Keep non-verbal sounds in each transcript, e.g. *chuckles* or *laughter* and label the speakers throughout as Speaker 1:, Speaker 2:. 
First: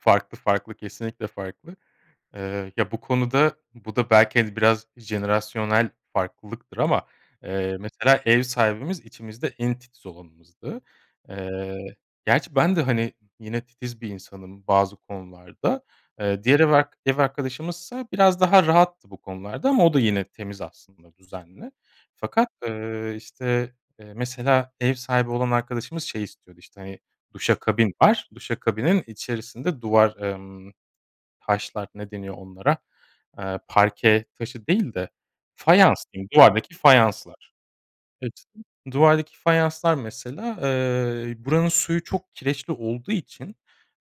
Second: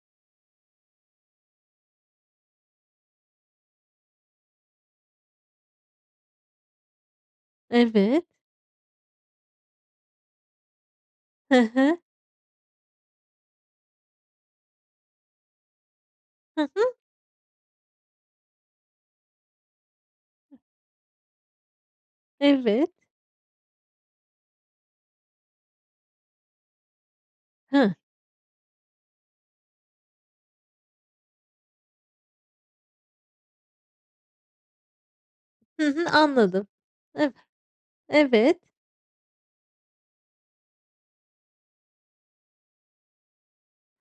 Speaker 1: Farklı, farklı, kesinlikle farklı. Iıı, ya, bu konuda, bu da belki, hani, biraz jenerasyonel farklılıktır, ama, ııı, mesela,
Speaker 2: Evet.
Speaker 1: ev sahibimiz, içimizde en titiz olanımızdı.
Speaker 2: He he.
Speaker 1: Iıı, gerçi ben de, hani, yine titiz bir insanım bazı konularda. Iıı, diğer
Speaker 2: Hı
Speaker 1: ev
Speaker 2: hı.
Speaker 1: ark ev arkadaşımızsa, biraz daha rahattı bu konularda, ama o da, yine temiz aslında, düzenli. Fakat,
Speaker 2: Evet.
Speaker 1: ııı, işte, eee, mesela ev sahibi olan arkadaşımız, şey istiyordu, işte, hani, duşakabin
Speaker 2: Hıh.
Speaker 1: var. Duşakabinin içerisinde duvar, ımm, taşlar ne deniyor onlara, ııı, parke taşı değil de,
Speaker 2: Hı
Speaker 1: fayans
Speaker 2: hı,
Speaker 1: diyeyim,
Speaker 2: anladım.
Speaker 1: duvardaki
Speaker 2: Hıh.
Speaker 1: fayanslar. *unintelligible* Evet,
Speaker 2: Evet.
Speaker 1: duvardaki fayanslar mesela, ııı, buranın suyu çok kireçli olduğu için,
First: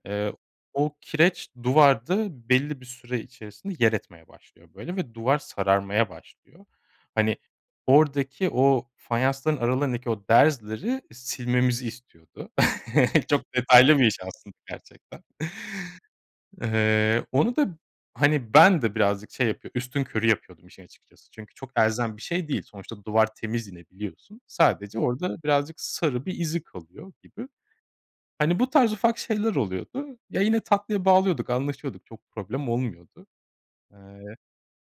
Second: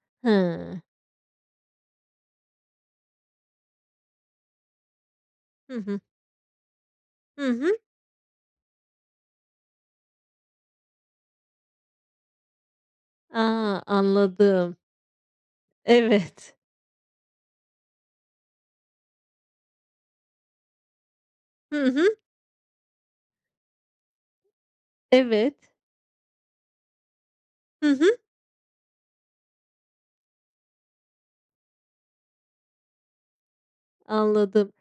Speaker 1: eee,
Speaker 2: Hıı.
Speaker 1: o kireç, duvarda belli bir süre içerisinde yer etmeye başlıyor böyle, ve duvar
Speaker 2: Hı hı.
Speaker 1: sararmaya başlıyor. Hani,
Speaker 2: Hı hı.
Speaker 1: oradaki o, fayansların aralarındaki o derzleri, silmemizi istiyordu. *chuckles* Çok
Speaker 2: A,
Speaker 1: detaylı bir iş aslında
Speaker 2: anladım.
Speaker 1: gerçekten.
Speaker 2: Evet.
Speaker 1: Iıı, onu da, hani, ben de birazcık şey yapıyor, üstünkörü yapıyordum işin açıkçası. Çünkü, çok
Speaker 2: Hı hı.
Speaker 1: elzem bir şey değil. Sonuçta duvar temiz yine biliyorsun. Sadece orada
Speaker 2: Evet.
Speaker 1: birazcık sarı bir izi kalıyor gibi.
Speaker 2: Hı hı.
Speaker 1: Hani, bu tarz ufak şeyler oluyordu. Ya, yine tatlıya bağlıyorduk, anlaşıyorduk. Çok problem olmuyordu. Iıı
Speaker 2: Anladım.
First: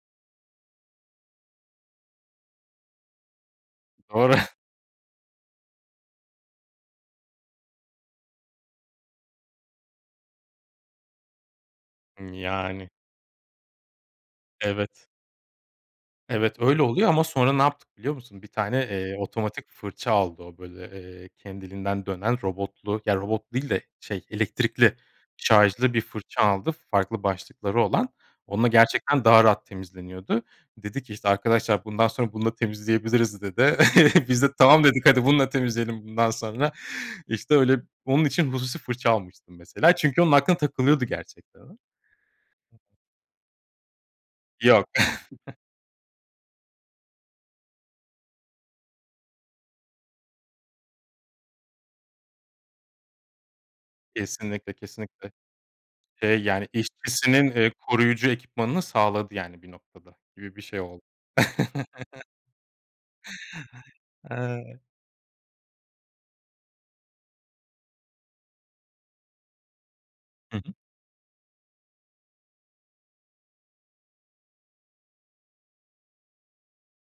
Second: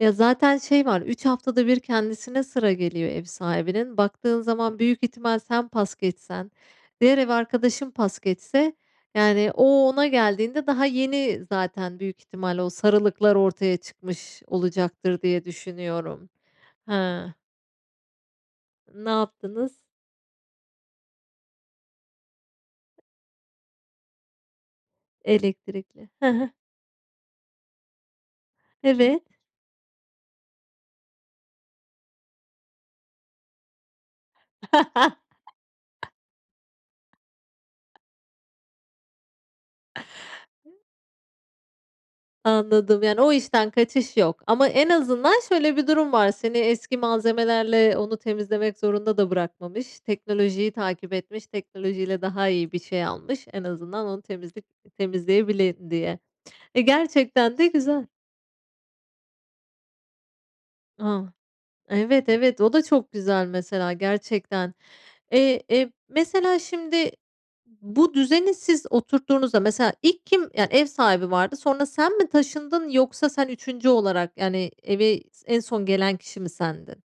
Speaker 2: Ya, zaten şey var, 3 haftada 1 kendisine sıra geliyor ev sahibinin,
Speaker 1: Doğru.
Speaker 2: baktığın zaman, büyük ihtimal, sen pas geçsen, diğer ev arkadaşım pas geçse, yani o, ona geldiğinde daha yeni zaten büyük
Speaker 1: Hımm,
Speaker 2: ihtimalle o
Speaker 1: yani.
Speaker 2: sarılıklar, ortaya çıkmış
Speaker 1: Evet.
Speaker 2: olacaktır diye düşünüyorum.
Speaker 1: Evet, öyle oluyor ama,
Speaker 2: Hıı.
Speaker 1: sonra ne yaptık biliyor musun? Bir tane,
Speaker 2: Ne
Speaker 1: eee, otomatik
Speaker 2: yaptınız?
Speaker 1: fırça aldı o, böyle, ııı, kendiliğinden dönen, robotlu ya robotlu değil de, şey, elektrikli, şarjlı bir
Speaker 2: Elektrikli. Hı
Speaker 1: fırça
Speaker 2: hı.
Speaker 1: aldı, farklı başlıkları olan. Onunla
Speaker 2: Evet.
Speaker 1: gerçekten daha rahat temizleniyordu. Dedi ki "İşte arkadaşlar, bundan sonra bununla temizleyebiliriz." dedi. *chuckles* Biz de "Tamam." dedik, hadi bununla temizleyelim bundan sonra. İşte öyle,
Speaker 2: *chuckles*
Speaker 1: onun için hususi fırça almıştı mesela. Çünkü, onun aklına takılıyordu gerçekten o.
Speaker 2: Anladım, yani o işten kaçış yok, ama
Speaker 1: Yok.
Speaker 2: en azından
Speaker 1: *chuckles*
Speaker 2: şöyle bir durum var, seni eski malzemelerle onu temizlemek zorunda da bırakmamış, teknolojiyi takip etmiş, teknolojiyle daha iyi bir şey almış. En azından onu temizleyip
Speaker 1: Kesinlikle, kesinlikle.
Speaker 2: temizleyebilin diye.
Speaker 1: Eee, yani,
Speaker 2: Eee,
Speaker 1: işçisinin,
Speaker 2: gerçekten de
Speaker 1: eee,
Speaker 2: güzel.
Speaker 1: koruyucu ekipmanını sağladı yani bir noktada, gibi bir şey oldu.
Speaker 2: A, Evet, evet, o da çok güzel mesela
Speaker 1: *chuckles*
Speaker 2: gerçekten.
Speaker 1: Ay.
Speaker 2: Eee, e, mesela, şimdi bu düzeni siz oturttuğunuzda, mesela, ilk kim,
Speaker 1: Hı
Speaker 2: yani
Speaker 1: hı.
Speaker 2: ev sahibi vardı, sonra sen mi taşındın, yoksa sen 3. olarak yani, eve, en son gelen kişi mi sendin?